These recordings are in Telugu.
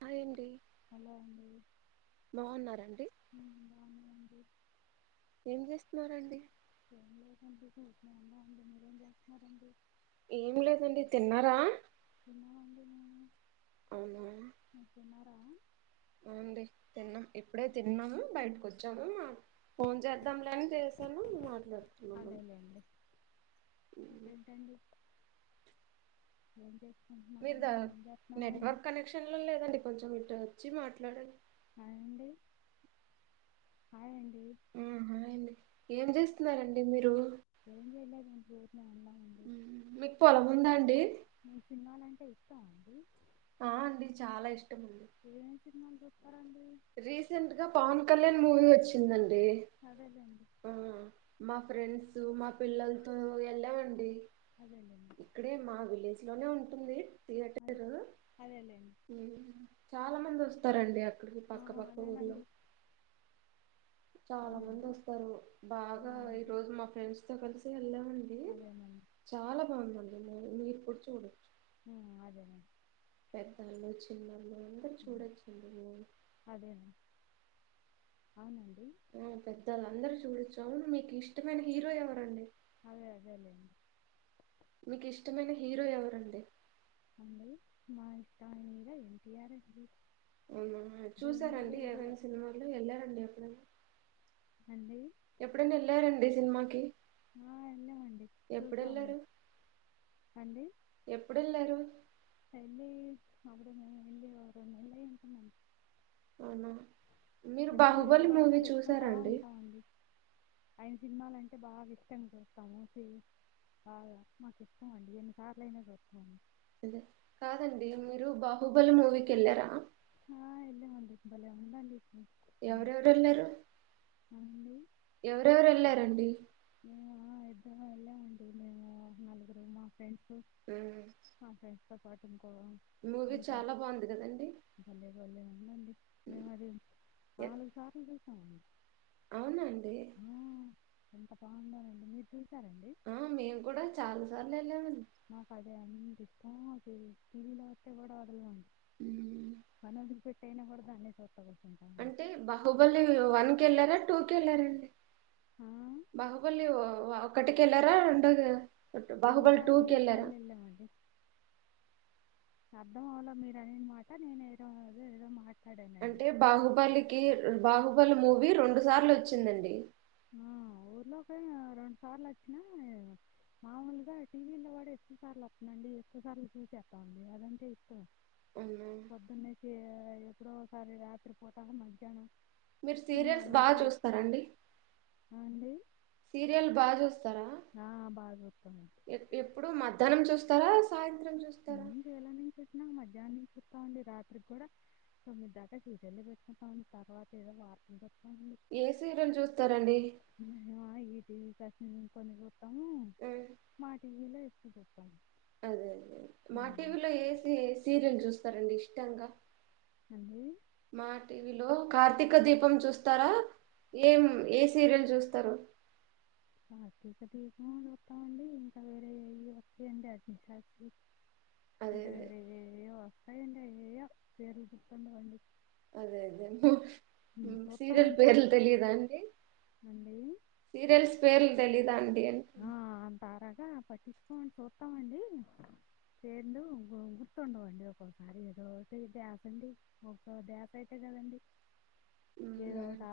హాయ్ అండి హలొ అండి బాగున్నారండి బాగున్నా అండి ఏం చేస్తున్నారండి ఉరికినే ఉన్నా అండి మీరేం చేస్తున్నారండి ఏం లేదండి తిన్నారా అవునా నిను తిన్న అవునండి తిన్నాం ఇప్పుడే తిన్నాము బయటికి వచ్చాము ఫోన్ చేద్దాంలేని చేసాను నువ్వు మాట్లాడా అదే లేండి ఇప్పుడు ఏంటాండి ఏం చే మీరు ద నెట్వర్క్ కనెక్షన్ లో లేదండి కొంచెం ఇటు వచ్చి మాట్లాడండి అవునండి అవున్ ఏం చేస్తున్నారండి మీరు ఏం చేయలేదు మీకు పొలం ఉందా అండి తెలుసా అండి ఆ అండి చాలా ఇష్టం అండి [inaudible] చిన్నొల్లు రీసెంట్ గా పవన్ కళ్యాణ్ మూవీ వచ్చిందండి అదేలేండి ఓ మా ఫ్రెండ్స్ మా పిల్లలతో వెళ్ళామండి అదేలేండి ఇక్కడే మా విలేజ్ లోనే ఉంటుంది అదే థియేటర్ అదేలేండి చాలా మంది వస్తారండి అక్క ఆ, పక్క పక్క ఊర్లొ అదేనండి చాలా మంది అవునండి వస్తారు బాగా ఈ ఉమ్, రోజు మా ఫ్రెండ్స్ తో కలిసి వెళ్లామండి అదేనండి చాలా బాగుందండి మూవీ నువ్వు ఇప్పుడు చూడు మ్మ్ అదేను పెద్దొల్లు చిన్నల్లు అంతా ఉమ్, చూడొచ్చు మూవీ అదేనండి అవునండి [inaudible] ఆ పెద్దళ్ళు అందరు చూడొచ్చు అవును మీకు ఇష్టమైన హీరో ఎవరండి అదే అదేలేే మీకు ఇష్టమైన హీరో ఎవరండి మా నా ఇష్టమైన హీరో ఎన్టీఆర్ అవునా జూనియర్ చూసారండి ఏవైనా ఎన్టీఆర్ సినిమాలు వెళ్ళారండి ఎప్పుడైనా అండి ఎప్పుడైన వెళ్ళారండి సినిమాకి ఆ, వెళ్ళామండి ఎప్పుడెలారు చూసామండి అండి ఎప్పుడెళ్లారు వెళ్ళ అప్పుడు [unintelligible] అంటున్నాండి అవునా మీరు ఎప్పుడు బాహుబలి ఏదో ఒకటి మూవీ పెట్టుకుంటా చూసారండి ఉంటామండి ఆయన సినిమాలంటే బాగా ఇష్టం చూస్తాము ఆ మాకు ఇష్టం అండి ఎన్నిసార్లు అయినా చూస్తాము అదే కాదండి మీరు బాహుబలి మూవీకి వెళ్ళారా ఆ వెళ్ళామండి బలే ఉందండి సి సినిమా ఎవరెవరెలారు అండి ఎవరెవరెలారండి మేము ఇద్దరము వెళ్ళామండి మేము నలుగురు మా ఫ్రెండ్స్ ఊ తో పాటు మూవీ చాలా బాగుంది కదండి భలేె బలేె ఉందండి మేము మరి నాలుగు సార్లు చూసామండి అవునా అండి ఆ! ఎంత బాగుందొనండి మీరు చూసారండి? ఆ మేము కూడా చాలా సార్లు వెళ్ళామండి నాకు అదే అంత ఇష్టం టీ వీ లో వస్తే కూడా వదల అండి మ్మ్. పనీ వదులుపెట్టైనా దాన్నే చూస్తా కూర్చుంటామండి. అంటే బాహుబలి వన్ కెళ్ళారా టూ కేళ్ళారాండి ఆ! బాహుబల్లి ఒకటికి వెళ్ళారా రెండోదా రెండు సార్లు మూడు సార్లు ఎల్లం అండి అర్థం అవలే మీరు అనినా మాట నేను ఏదోదో ఏదో మాట అంటే బాహుబలికి బాహుబలి మూవీ రెండు సార్లు వచ్చిందండి ఆ ఊర్లోక రెండు సార్లు అచ్చిన మామూలుగా టీవీ లో కూడా ఎక్కువ సార్లు వస్తునండి ఎక్కువ సార్లు చూసేస్తామండి అదంటే ఇష్టం అవునా పొద్దున్నేసి ఎప్పుడోసారి రాత్రి పూట నా మధ్యాహ్నం మీరు సీరియల్స్ బాగా చూస్తారండి అ అండి సీరియల్ బాగా చూస్తారా బాగా చూస్తామండి ఎప్పుడు మధ్యాహ్నం చూస్త హ్నం చూస్తారా సాయంత్ర [unintelligible] మధ్యాహ్న నిం వాండి రాత్రికి కూడా తొమ్మిది దాకా సీరియల్స్ ఏ పెట్టుకుంటామండి తర్వాత ఏదో వత ఏ సీరియల్ చూస్తారండి మేము ఈ టీవీ కసి కొన్ని చూస్తాము ఆ, మా టీవీలో ఎక్కువ చూస్తాము అదే అదే మా అవునండి టీవీలో ఏ సీరియల్ చూస్తారండి ఇష్టంగా అండి మా టీవీలో కార్తీక దీపం చూస్తారా ఏం ఏ సీరియల్ చూస్తారు ప్రత్యక తీ చూస్తామండి ఇంకా వేరే అ వస్తాయండి అగ్నిష్ అదే ఇంకా అదే వేరే వస్తాయండి ఏ పేర్లు గుర్తుండవండి అదే అదే మేము చూస్తాం సీరియల్ అంతే పేర్లు తెలియదా అండి అండి సీరియల్స్ పేర్లు తెలిదా అండి అంటున్నా ఆ అంతరాగా పట్టించుకోమడి చూస్తామండి పేర్లు గుర్తుండవండి ఒక్కోసారి ఏదో ద్యాసాండి ఒక ధ్యాస అయితే కదా ఉ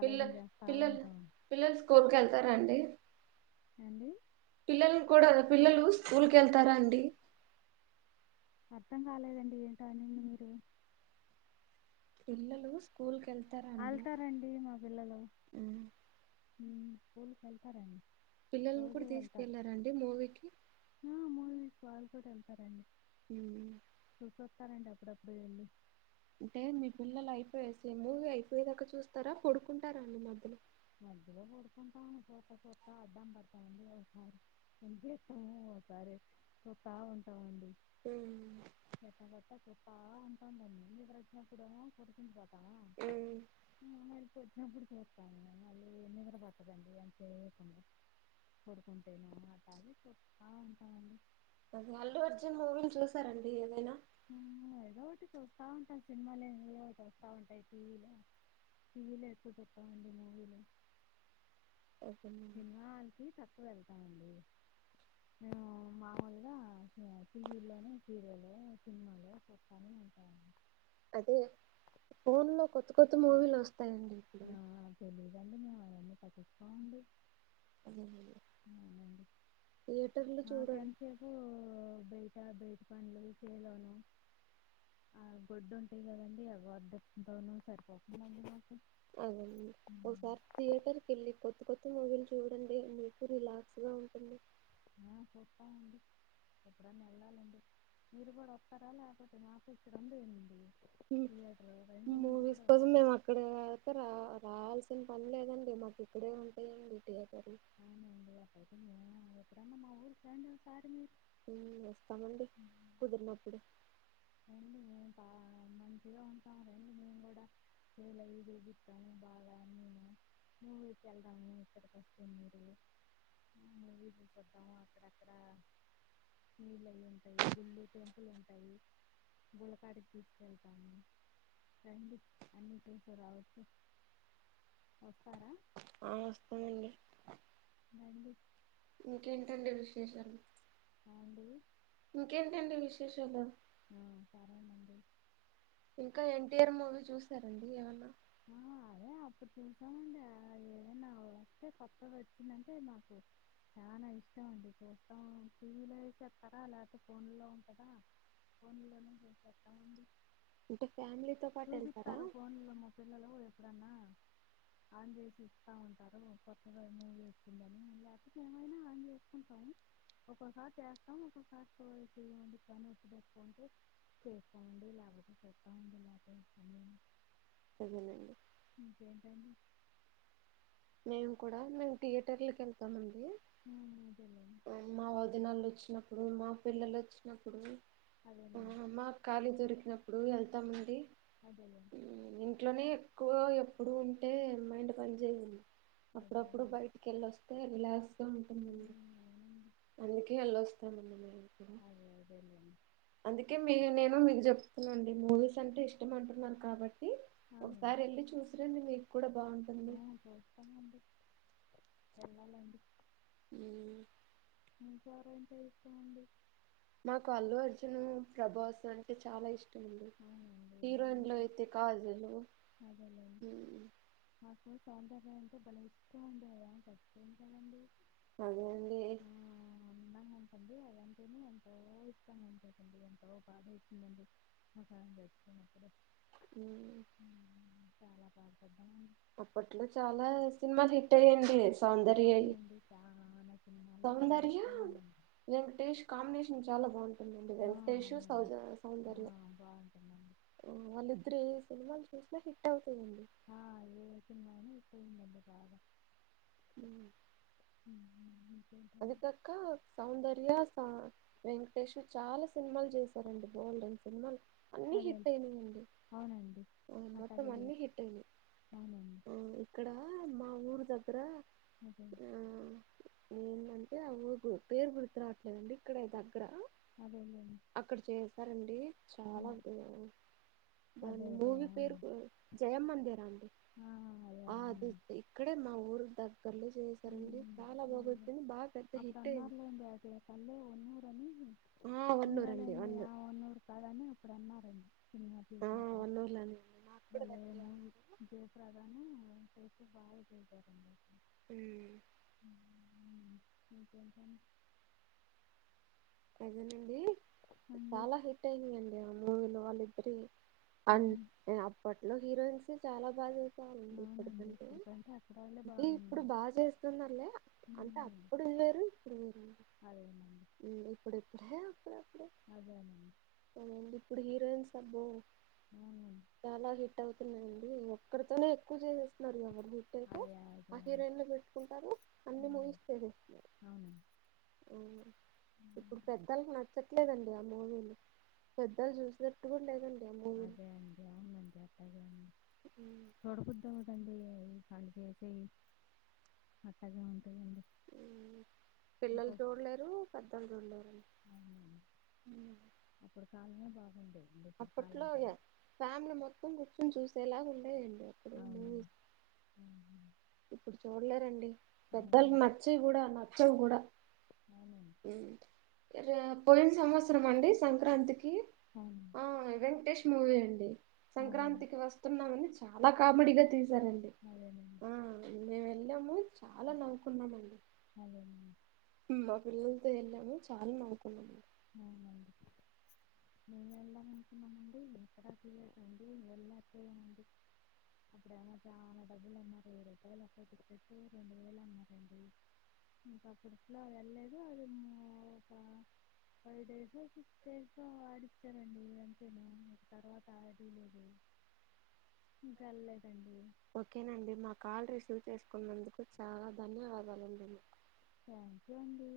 పిల్ల చేస్తా పిల్లలు ఉంటాం పిల్లలు స్కూల్కి వెళ్తారా అండి అండి పిల్లలను కూడా పిల్లలు స్కూల్కి వెళ్తారా అండి అర్థం కాలేదండి ఏంటో అనింది మీరు పిల్లలు స్కూల్ కి వెళ్తారా అండి వెళ్తారండి మా పిల్లలు మ్మ్ ఉ స్కూల్కి వెళ్తారండి పిల్లలను రోజు కూడా వెళ్తార తీసుకెళ్లారండి మూవీకి ఆ మూవీస్ వాళ్ళు కూడా వెళ్తారండి ఉ వస్తారండీ అప్పుడప్పుడు వెళ్ళి అంటే మీ పిల్లలు అయిపోయేసి మూవీ అయిపోయేదాకా చూస్తారా పడుకుంటారా అండి మధ్యలో మధ్యలో కూడుకుంటాము చుత్త చుత్త అడ్డం పడతామండి ఒకసారి [inaudible] ఒకసారి చుత్త ఉంటాం అండి ఎత్త కొట్ట చుత్త ఉంటామ్ దాన్ని నిద్ర వచ్చినప్పుడేమో కూర్చుని పోతాం ఉ మెలుకువ వచ్చినప్పుడు చూత్తము నిద్ర పట్టదండి [inaudible] పడుకుంటేను అట్టనీ చుత్త ఉంటామండి అదే అల్లు అర్జున్ మూవీలు చూసారండి ఏమైనా ఉమ్, ఏదో ఒకటి చూస్తా ఉంటాం సినిమాల ఏదో ఒకటి వస్తా ఉంటాయి టీవీలో టీవీ లో ఎక్కువ చుత్తం అండి మూవీలు అదేనండి సినిమా హాల్ కి తక్కువ వెళ్తాం మండి మేను మాముూలుగా టీవీ లోనే సీరియల్ సినిమాలు చుత్తనే ఉంట మండి అదే ఫోన్ లో కొత్త కొత్త మూవీలు వస్తాయండి ఇప్పుడు ఆ, తెలీదండి మేము అవన్నీ పట్టించుకోమండి అదేనండి అవునండి థియేటర్లు మాకు చూడండి ఎంతసేపు బయ బయట పన్లు సేలోను ఆ గొడ్డు ఉంటాయి కదండి గోడ్లతోనూ సరిపోతుందండి మాకు అవునండి ఒకసారి థియేటర్ కి వెళ్ళి కొత్త కొత్త మూవీలు చూడండి మీకు రిలాక్స్ గా ఉంటుంది ఆ పోతాం అండి ఎప్పుడన్నా వెళ్ళాలండి మీరు కూడా వస్తారా లేకపోతే మాకు ఇక్కడ [inaudible] థియేటర్ రండి మీరు కూడా మూవీస్ కోసం ఒకసారి మేము అక్కడ అతే రా రావల్సి పనిలేదండి మాకు ఇక్కాడే ఉంటాయియండి థియే అవునండి అట్లాయితే మేము ఎప్పుడన్నా మా ఊరుకి రండి ఒక సారి మీరు ఊ వస్తామండి కుదిరినప్పుడు రండి మేము బా [inaudible] ఉంటాం రండి మేము కూడా చేలు అవి చూపిత్తమూ బాగా అన్నినూ మూవీ కి వెళ్దాము ఇక్కడికి వస్తె మీరు మూవీ చూసొద్దాము అక్కడ అక్కడ నీళ్ళ అవి ఉంటాయి గుళ్ళు టెంపుల్ ఉంటాయి గుల్లకాటికీ తీసుకెళ్తాము రండి అన్ని చూసు రావచ్చు వస్తారా! ఆ వస్తానండి రండి ఇంకేంటండి విశేషాలు, రండి ఇంకేంటండి విశేషాలు ఆ సరేనండి ఇంకా ఎన్టీఆర్ మూవీ చూస్తారండి ఏమన్నా ఆ, అదే అప్పుడు చూసామండి, ఏదనా వస్తే కొత్త వచ్చిందంటే మాకు చానా ఇష్టం అండి చూస్తాం, టీవీలో చెప్తరా లేకపోతే ఫోన్ లో ఉంటందా. ఫోన్ లోచూచేస్తామండి, అంటే ఫ్యామిలీతో పాటు వెళ్తారా చూపిస్తారు ఫోన్ లో ఫోన్ ఎప్పుడన్నా ఆన్ జేసి ఇస్తా ఉంటారు కొత్తగా మూవీ వచ్చిందని, లేకపోతే మీమైనా ఆన్ జేసుకుంటాం. ఒక్కొసారి చేస్తాం, ఒక్కోసారియ పని వత్తిడి ఎక్కువ ఉంటే, పని ఉంటే చేస్తా అండి లేకపోతే చూస్తా అండీ లేగతే అన్న అదేలేండి [unintelligible] మేము కూడా మేము థియేటర్లకు యెళ్తామండి, ఉమ్, అదేలేండి మా వదినళ్ళు వచ్చినప్పుడు, మా పిల్లలు వచ్చినప్పుడు, ఆ అదేలేండి మాకు ఖాళీ దొరికినప్పుడు యెళ్తామండి, అదేలేండి ఇంట్లోనే ఎక్కువ, ఎప్పుడు ఉంటే మైండ్ పని చేయదండి. అప్పుడప్పుడు, అదేలేండి బయటికి వెళ్ళి వస్తే రిలాక్స్ గా ఉంటుందండి. ఉమ్, అవునండి అందుకే యెళ్లొస్తామండీ, మేము కూడా అదే అదేలేండి. అందుకే మీ నేను మీకు చెప్తునండి, మూవీస్ అంటే ఇష్టం అంటున్నారు, కాబట్టి అవునండి ఒకసారి వెళ్ళి చూసిరండి మీకు కూడా బాగుంటుంది. వేళ్ళాలండి ఉమ్ మీకు ఎవరు అంటే ఇష్టం అండి మాకు అల్లు అర్జును ప్రభాస్ అంటే చాలా ఇష్టం అవునండి హీరోయిన్ లో ఉమ్, అయితే కాజలు అదేలేండి నాకు సౌందర్య అంటే బాలే ఇష్టం అండి అ చచ్చిపోయింది కాదా అండీ అదే అండి అందంగా ఉంటుంది, అదంటేనే ఎంతో ఇష్టంగా ఉంటుదండి, ఎంతో బాధ ఇస్తుందండి. మాకు ఆమె చచ్చిపోయినపుడు, ఉమ్ చాలా బాధపడం అప్పట్లో చాలా సినిమాలు హిట్ అయ్యండి సౌందర్యయి అవునండి చాలా సినిమాల్లో భలే సౌందర్య, హిట్ అయ్యిందండి వెంకటేష్ కాంబినేషన్ చాలా బాగుంటుంది. ఆ, వెంకటేష్, అవునండి ఆ, సౌందర్య బాగుంటుందండి వాళ్లు ఇద్దరు ఏ సినిమాలు చేసిన హిట్ అవు ఈ మధ్య బాగా ఉమ్ ఉమ్, అది ఇంకేంటండి కాక సౌందర్య, వెంకటేష్ చాలా సినిమాలు చేశారండి బోల్డెన్ సినిమాలు అన్ని అదే హిట్ అయినాయండి అవునండి ఆ మొత్తం అట్లాగే అన్ని చేసి హిట్ అయినాయి, అవునండి ఇక్కడ మా ఊరు దగ్గర ఆ అదే ఏంటంటే ఆ ఊరు పేరు గుర్తు రావట్లేదండి, ఇక్కడే దగ్గర అదేలేండి అక్కడ చేసారండి చాలా ఉమ్, అదే దాని అదే మూవీ అవునండి పేరు జయం మనదే రా అండి ఆ! అదే ఆ అది అవునండి. ఇక్కడే మా ఊరు దగ్గర్లో చేసారండి, చాలా బాగు అప్పుడు అన్నారు, లేండి అటైప్ ఉన్న ఊర్లు ఆ వన్నూరు అండి ఉండాలండి ఆ వన్నూరు ఒన్నూరు కాదని అప్పుడు అన్నారండి సినిమా ఆ తీసినప్పుడు వన్నూరు లోనే అండి నాకు కూడా దగ్గరే మళ్ళేమో వన్నూరు. జయప్రద బాగా చే ఉమ్ ఉమ్ ఇంకా ఏం పని అదేనండి చాలా హిట్ అయినాయండి ఆ మూవీలు వాళ్ళిద్దరి ఆన్ అవును. నేను అప్పట్లో హీరోయిన్స్ నీ చాలా బాగా అవునండి. ఇప్పుడు కంటే అప్పుడాళ్ళే ఇ ఇప్పుడు బాగుందండి. బాగా చేస్తున్నారు లే హ్మ్. అంటూఅంటే అవును. అప్పుడు ఇప్పుడు కూడా అదేనండి. అండి ఇప్పుడిప్పుడే అప్పుడప్పుడే అదేనండి. అండి ఇప్పుడు హీరోయిన్స్ అబ్బో అవునండి. చాలా హిట్ అవుతున్నాయి అండి ఒక్కడితోనే ఎక్కువ చేసేస్తున్నారు కదా టైకో అదే అదే ఆ అండి. హీరోయిన్లు పెట్టుకుంటారు అన్ని అవునండి. మూవీస్ చేసేస్తున్నారు అవునండి. అ ఇప్పుడు పెద్దలకు నచ్చట్లేదండి ఆ మూవీలు పెద్దలు చూసి నట్టుకూడా లేదు అండి ఉమ్, చూడ బుద్ధి అవదు అండి ఈ కట్ చేసి అట్టాగే ఉంటాయండి యూ పిల్లలు చూడలేరు పెద్దలు చూడలేరు అవును ఉమ్, అప్పుడు కాలమే బా అప్పట్లో ఫ్యామిలీ మొత్తం కూర్చొని చూసే లాగా ఉండే దండి అవునండి అవును. ఇప్పుడు చూడలేరండి పెద్దలకి అవునండి నచ్చవి కూడా నచ్చవు కూడా అవునండి రే పోయిన సంవత్సరం అండి సంక్రాంతి కి అవునండి ఆ వెంకటేష్ మూవీ అండి అదేనండి సంక్రాంతికి వస్తున్నామని చాలా కామెడీగా తీస్ అదేనండి ఆ మేము వెళ్ళాము చాలా నవ్వుకున్నామండీ అదేనండి మా పిల్లలతో వెళ్ళాము చాలా నవ్వుకున్నాం అవునా అండి మేము వెళ్దాం అనుకున్నామండి ఎక్కడా తియకాండి వెళ్ళలేకపోయామండి అప్పుడేమో చాలా డబ్బులు అన్నారు వెయ్యి రూపాయలు ఒక్కో టికెట్టు రెండు వేలు అన్నారు అండి ఇంకా అప్పుడు ఏట్లో వెళ్లలేదు ఆది మో కా ఫైవ్ డేస్ ఓ సిక్స్ డేస్ ఓ ఆడించారు అండి అంతేను ఇంక తర్వాత ఆడి లేదు ఇంకా వెళ్ళలేదండి ఓకే నండి మా కాల్ రిసీవ్ చేసుకున్నందుకు చాలా ధన్యవాదాలు అండి మీకు థ్యాంక్ యూ అండి